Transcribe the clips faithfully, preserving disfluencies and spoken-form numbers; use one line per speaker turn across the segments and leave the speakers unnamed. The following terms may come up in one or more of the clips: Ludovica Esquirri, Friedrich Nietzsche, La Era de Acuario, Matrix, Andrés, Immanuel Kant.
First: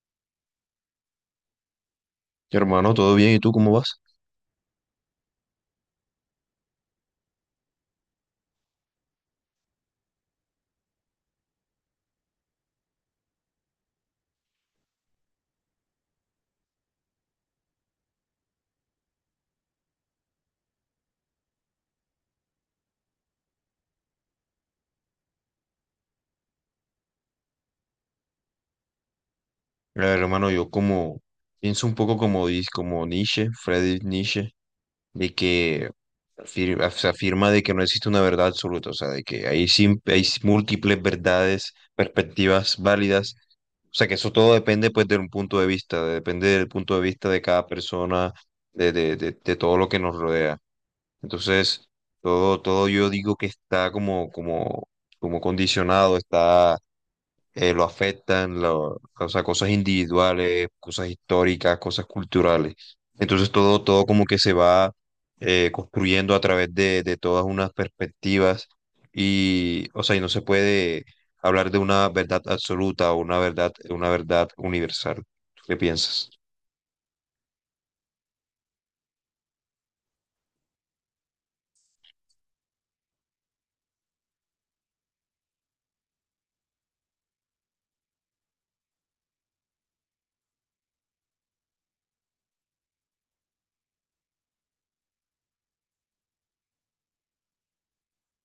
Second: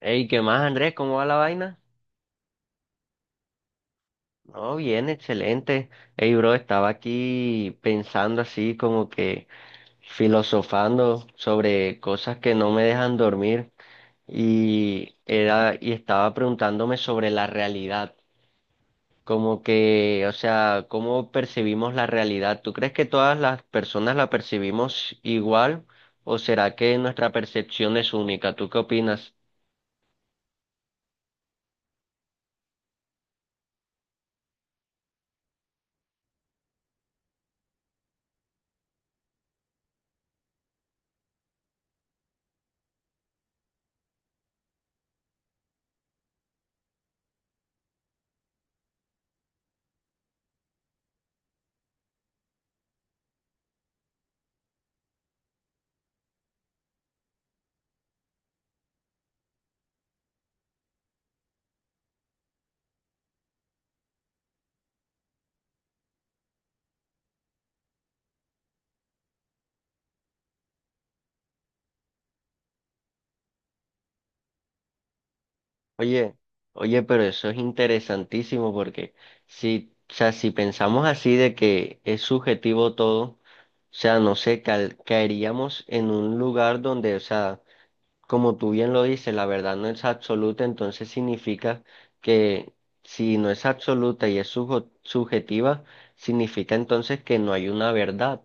Hey, ¿qué más, Andrés? ¿Cómo va la vaina?
Hermano, ¿todo bien? ¿Y tú cómo vas?
No, bien, excelente. Hey, bro, estaba aquí pensando así como que filosofando sobre cosas que no me dejan dormir y era y estaba preguntándome sobre la realidad, como que, o sea, ¿cómo percibimos la realidad? ¿Tú crees que todas las personas la percibimos igual o será que nuestra percepción es única? ¿Tú qué opinas?
A ver, hermano, yo como pienso un poco como, dis- como Nietzsche, Friedrich Nietzsche, de que afir- af- se afirma de que no existe una verdad absoluta, o sea, de que hay, sim- hay s- múltiples verdades, perspectivas válidas, o sea, que eso todo depende pues de un punto de vista, depende del punto de vista de cada persona, de, de, de, de todo lo que nos rodea. Entonces, todo, todo yo digo que está como, como, como condicionado, eh, lo afectan, lo- o sea, cosas individuales, cosas históricas, cosas culturales. Entonces todo, todo como que se va eh, construyendo a través de, de todas unas perspectivas y, o sea, y no se puede hablar de una verdad absoluta o una verdad, una verdad universal. ¿Qué piensas?
Oye, oye, pero eso es interesantísimo porque si, o sea, si pensamos así de que es subjetivo todo, o sea, no sé, cal- caeríamos en un lugar donde, o sea, como tú bien lo dices, la verdad no es absoluta, entonces significa que si no es absoluta y es sujo- subjetiva, significa entonces que no hay una verdad,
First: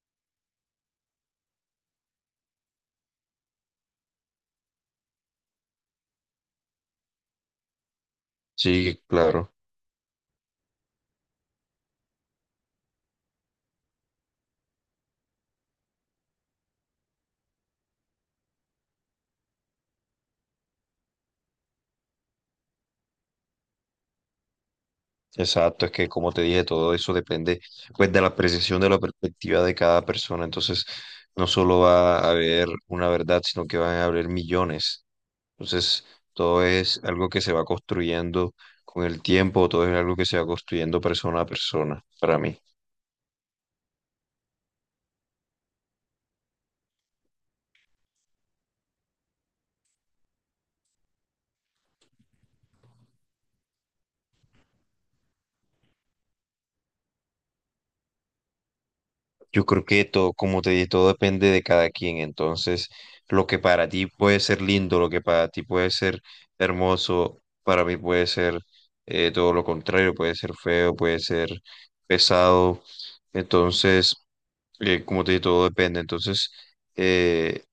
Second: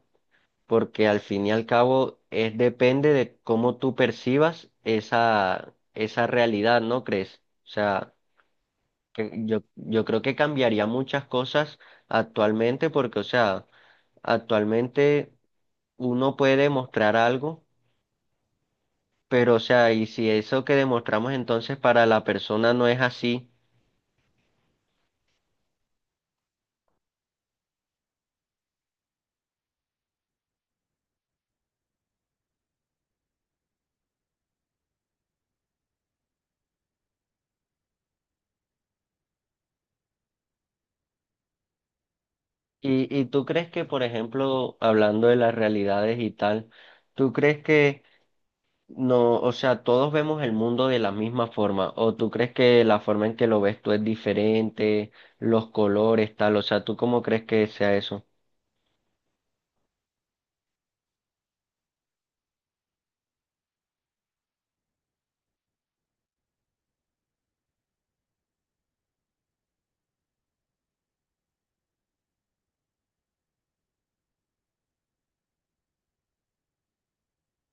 porque al fin y al cabo es depende de cómo tú percibas esa, esa realidad, ¿no crees? O sea,
Sí,
que
claro.
Yo, yo creo que cambiaría muchas cosas actualmente porque, o sea, actualmente uno puede demostrar algo, pero, o sea, y si eso que demostramos entonces para la persona no es así.
Exacto, es que como te dije, todo eso depende pues de la apreciación de la perspectiva de cada persona. Entonces, no solo va a haber una verdad, sino que van a haber millones. Entonces, todo es algo que se va construyendo con el tiempo, todo es algo que se va construyendo persona a persona, para mí.
Y, y tú crees que, por ejemplo, hablando de las realidades y tal, ¿tú crees que no, o sea, todos vemos el mundo de la misma forma, o tú crees que la forma en que lo ves tú es diferente, los colores, tal, o sea, ¿tú cómo crees que sea eso?
Yo creo que todo, como te dije, todo depende de cada quien. Entonces, lo que para ti puede ser lindo, lo que para ti puede ser hermoso, para mí puede ser eh, todo lo contrario, puede ser feo, puede ser pesado. Entonces, eh, como te dije, todo depende. Entonces, eh,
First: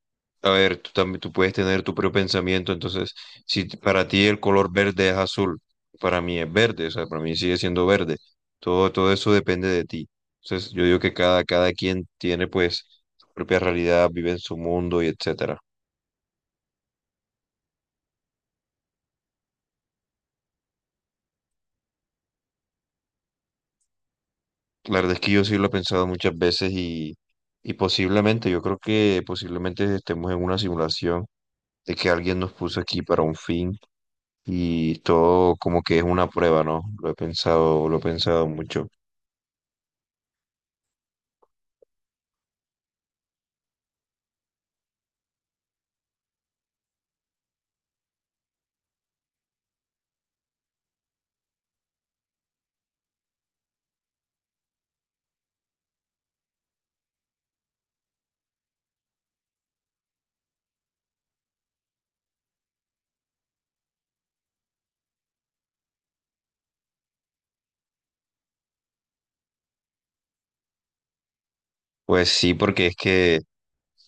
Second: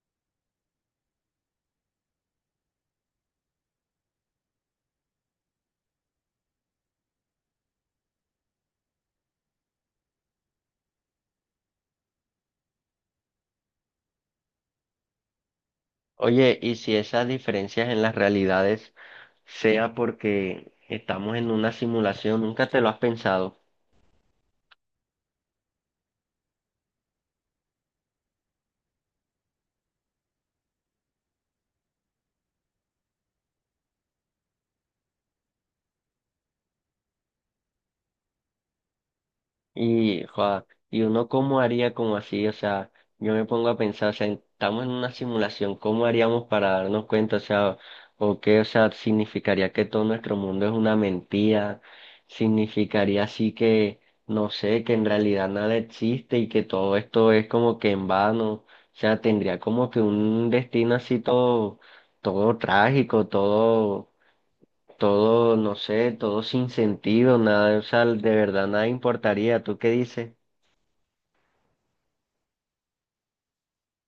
a ver, tú también tú puedes tener tu propio pensamiento. Entonces, si t- para ti el color verde es azul, para mí es verde, o sea, para mí sigue siendo verde. Todo, todo eso depende de ti. Entonces, yo digo que cada, cada quien tiene pues su propia realidad, vive en su mundo y etcétera.
Oye, y si esas diferencias en las realidades sea porque estamos en una simulación, ¿nunca te lo has pensado?
La verdad es que yo sí lo he pensado muchas veces y, y posiblemente, yo creo que posiblemente estemos en una simulación, de que alguien nos puso aquí para un fin y todo como que es una prueba, ¿no? Lo he pensado, lo he pensado mucho.
Y, joda, y uno cómo haría como así, o sea, yo me pongo a pensar, o sea, estamos en una simulación, ¿cómo haríamos para darnos cuenta? O sea, o qué, o sea, significaría que todo nuestro mundo es una mentira, significaría así que, no sé, que en realidad nada existe y que todo esto es como que en vano, o sea, tendría como que un destino así todo, todo trágico, todo todo, no sé, todo sin sentido, nada, o sea, de verdad nada importaría. ¿Tú qué dices?
Pues sí, porque es que,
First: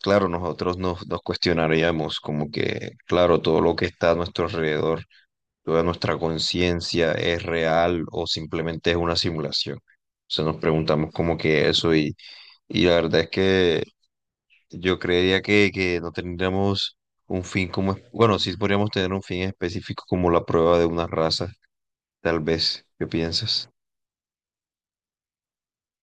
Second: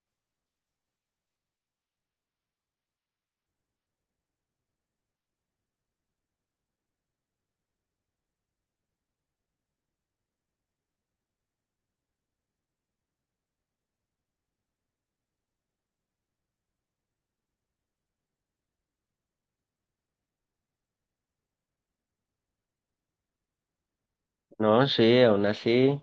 claro, nosotros nos, nos cuestionaríamos como que, claro, todo lo que está a nuestro alrededor, toda nuestra conciencia es real o simplemente es una simulación. O sea, nos preguntamos como que eso y, y la verdad es que yo creería que, que no tendríamos un fin como, es- bueno, sí podríamos tener un fin específico como la prueba de una raza, tal vez. ¿Qué piensas?
No, sí, aún así,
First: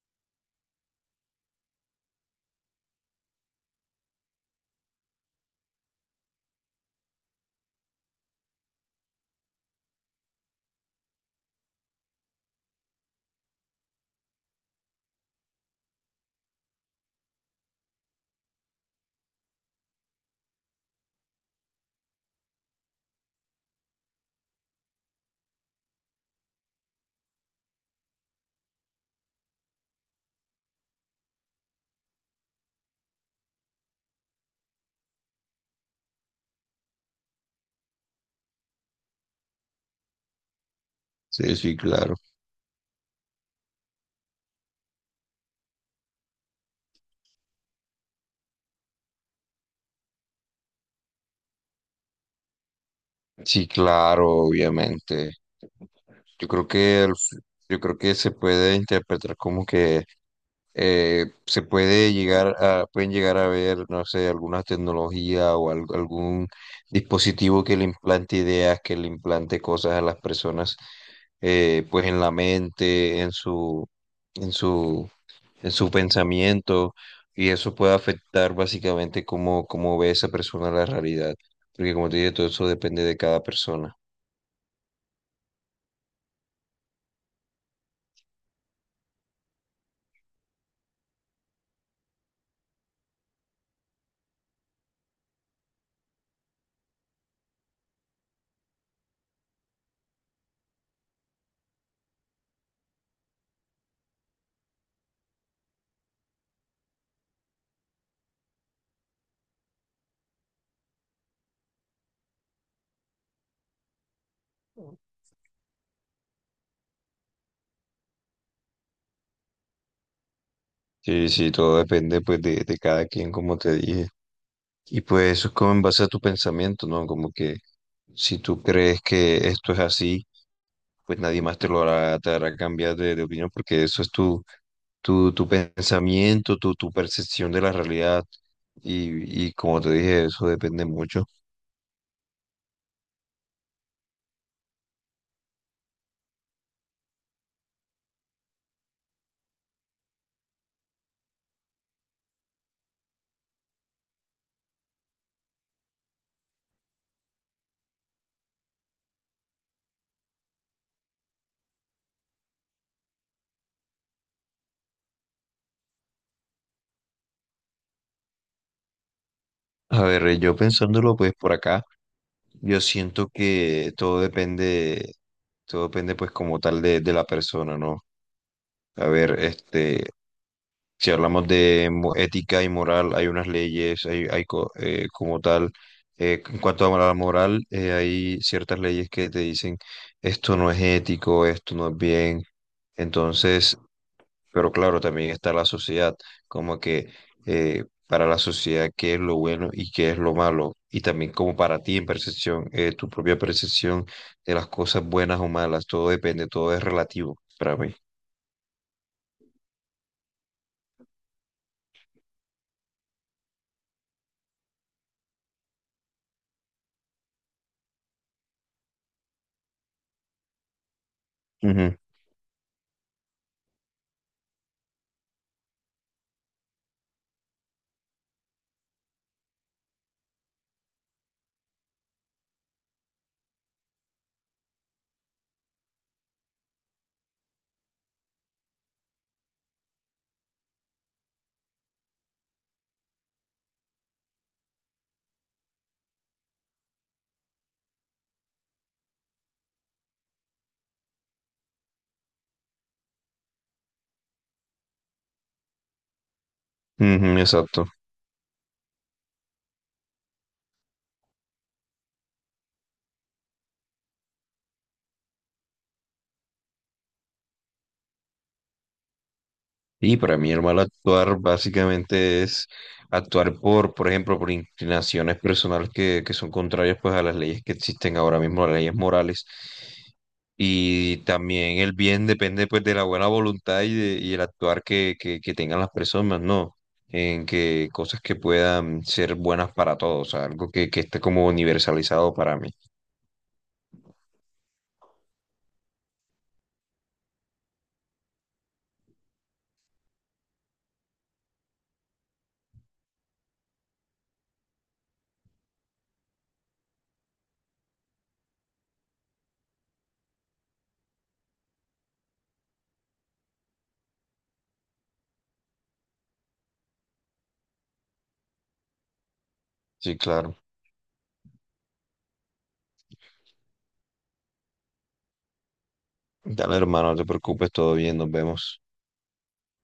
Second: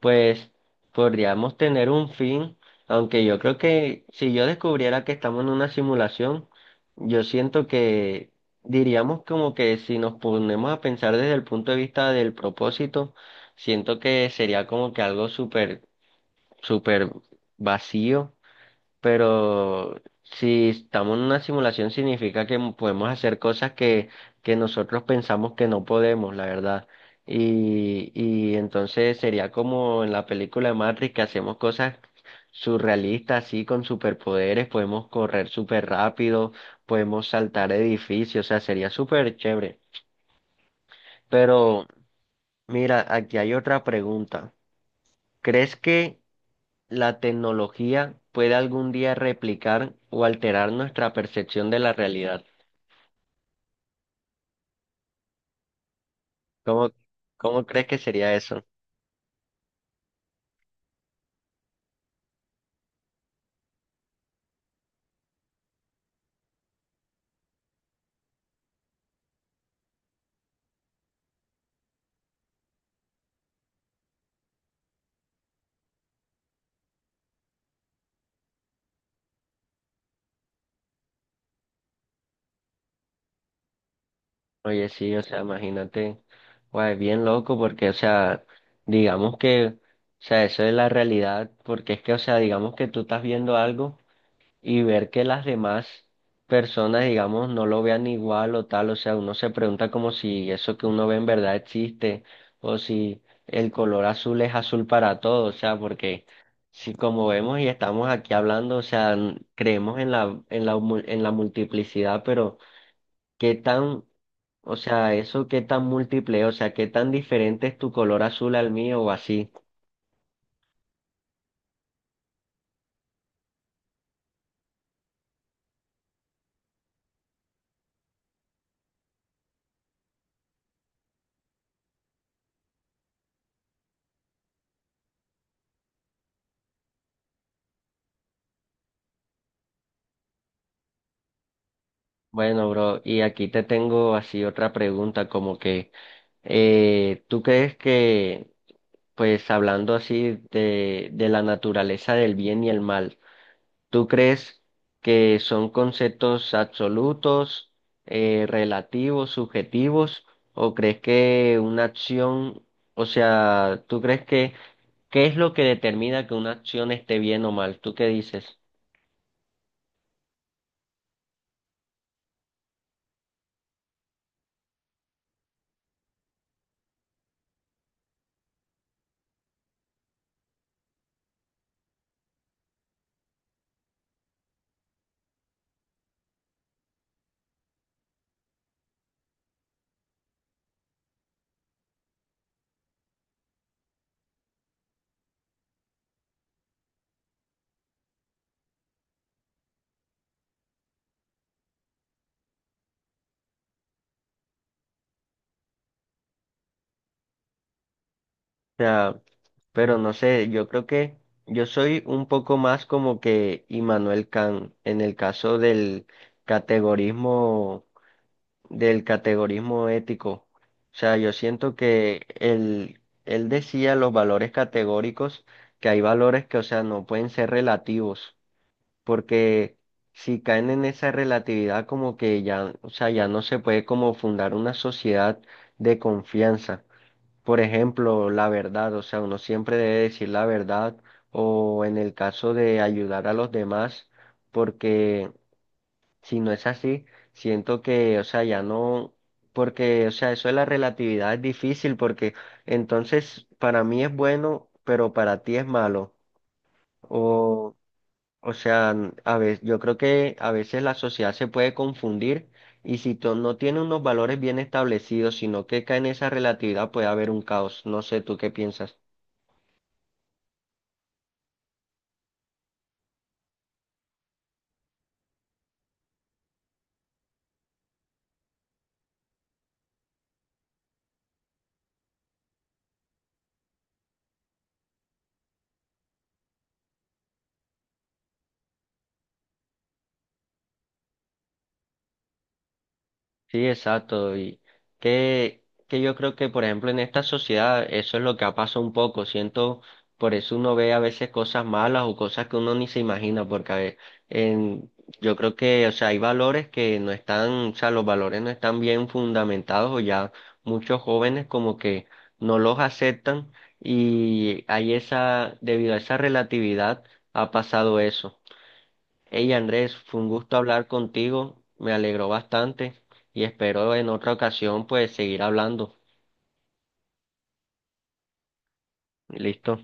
pues podríamos tener un fin, aunque yo creo que si yo descubriera que estamos en una simulación, yo siento que diríamos como que si nos ponemos a pensar desde el punto de vista del propósito, siento que sería como que algo súper, súper vacío. Pero si estamos en una simulación significa que podemos hacer cosas que, que nosotros pensamos que no podemos, la verdad. Y, y entonces sería como en la película de Matrix, que hacemos cosas surrealistas, así con superpoderes, podemos correr súper rápido, podemos saltar edificios, o sea, sería súper chévere.
Sí, sí,
Pero
claro.
mira, aquí hay otra pregunta. ¿Crees que la tecnología puede algún día replicar o alterar nuestra percepción de la realidad?
Sí, claro, obviamente. Yo creo
¿Cómo,
que el f-
cómo
yo
crees que
creo que se
sería eso?
puede interpretar como que eh, se puede llegar a, pueden llegar a ver, no sé, alguna tecnología o al- algún dispositivo que le implante ideas, que le implante cosas a las personas, eh, pues en la mente, en su, en su, en su pensamiento. Y eso puede afectar básicamente cómo, cómo ve esa persona la realidad. Porque como te dije, todo eso depende de cada persona.
Oye, sí, o sea, imagínate, guay, bien loco porque, o sea, digamos que, o sea, eso es la realidad, porque es que, o sea, digamos que tú estás viendo algo, y ver que las demás personas, digamos, no lo vean igual o tal, o sea, uno se pregunta como si eso que uno ve en verdad existe o si el color azul es azul para todos, o sea, porque si como vemos y estamos aquí hablando, o sea, n- creemos en la en la mu- en la multiplicidad, pero qué tan, o sea, eso qué tan múltiple, o sea, qué tan diferente es tu color azul al mío o así.
Sí, sí, todo depende pues de, de cada quien, como te dije. Y pues eso es como en base a tu pensamiento, ¿no? Como que si tú crees que esto es así, pues nadie más te lo hará, te hará cambiar de, de opinión porque eso es tu, tu, tu pensamiento, tu, tu percepción de la realidad. Y, y como te dije, eso depende mucho.
Bueno, bro, y aquí te tengo así otra pregunta, como que, eh, ¿tú crees que, pues hablando así de, de la naturaleza del bien y el mal, ¿tú crees que son conceptos absolutos, eh, relativos, subjetivos, o crees que una acción, o sea, ¿tú crees que, qué es lo que determina que una acción esté bien o mal? ¿Tú qué dices?
A ver, yo pensándolo pues por acá. Yo siento que todo depende, todo depende pues como tal de, de la persona, ¿no? A ver, este, si hablamos de mo- ética y moral, hay unas leyes, hay, hay co- eh, como tal, eh, en cuanto a la moral, eh, hay ciertas leyes que te dicen esto no es ético, esto no es bien. Entonces, pero claro, también está la sociedad, como que eh, para la sociedad qué es lo bueno y qué es lo malo, y también como para ti en percepción, eh, tu propia percepción de las cosas buenas o malas, todo depende, todo es relativo para mí.
Sea, pero no sé, yo creo que yo soy un poco más como que Immanuel Kant en el caso del categorismo, del categorismo ético. O sea, yo siento
Ujú,
que él, él decía los valores categóricos, que hay valores que, o sea, no pueden ser relativos, porque si caen en esa relatividad como que ya, o sea, ya no se puede como fundar una sociedad de confianza. Por ejemplo, la verdad, o sea, uno siempre debe decir la verdad o en el caso de ayudar a los demás, porque si no es así, siento que, o sea, ya no, porque, o sea, eso de la relatividad es difícil porque entonces para mí es bueno, pero para ti es malo.
ujú,
O,
exacto.
o sea, a veces, yo creo que a veces la sociedad se puede confundir y si to- no tiene unos valores bien establecidos, sino que cae en esa relatividad, puede haber un caos. No sé, ¿tú qué piensas?
Y para mí el mal actuar básicamente es actuar por, por ejemplo, por inclinaciones personales que, que son contrarias pues a las leyes que existen ahora mismo, las leyes morales. Y también el bien depende pues de la buena voluntad y, de- y el actuar que, que, que tengan las personas, ¿no? En que cosas que puedan ser buenas para todos, o sea, algo que, que esté como universalizado para mí.
Sí, exacto. Y que, que yo creo que, por ejemplo, en esta sociedad eso es lo que ha pasado un poco. Siento, por eso uno ve a veces cosas malas o cosas que uno ni se imagina, porque a ve- en, yo creo que, o sea, hay valores que no están, o sea, los valores no están bien fundamentados, o ya muchos jóvenes como que no los aceptan y hay esa, debido a esa relatividad, ha pasado eso. Hey, Andrés,
Sí,
fue un gusto
claro.
hablar contigo, me alegró bastante y espero en otra ocasión pues seguir hablando.
Dale, hermano, no te preocupes, todo bien, nos vemos.
Listo.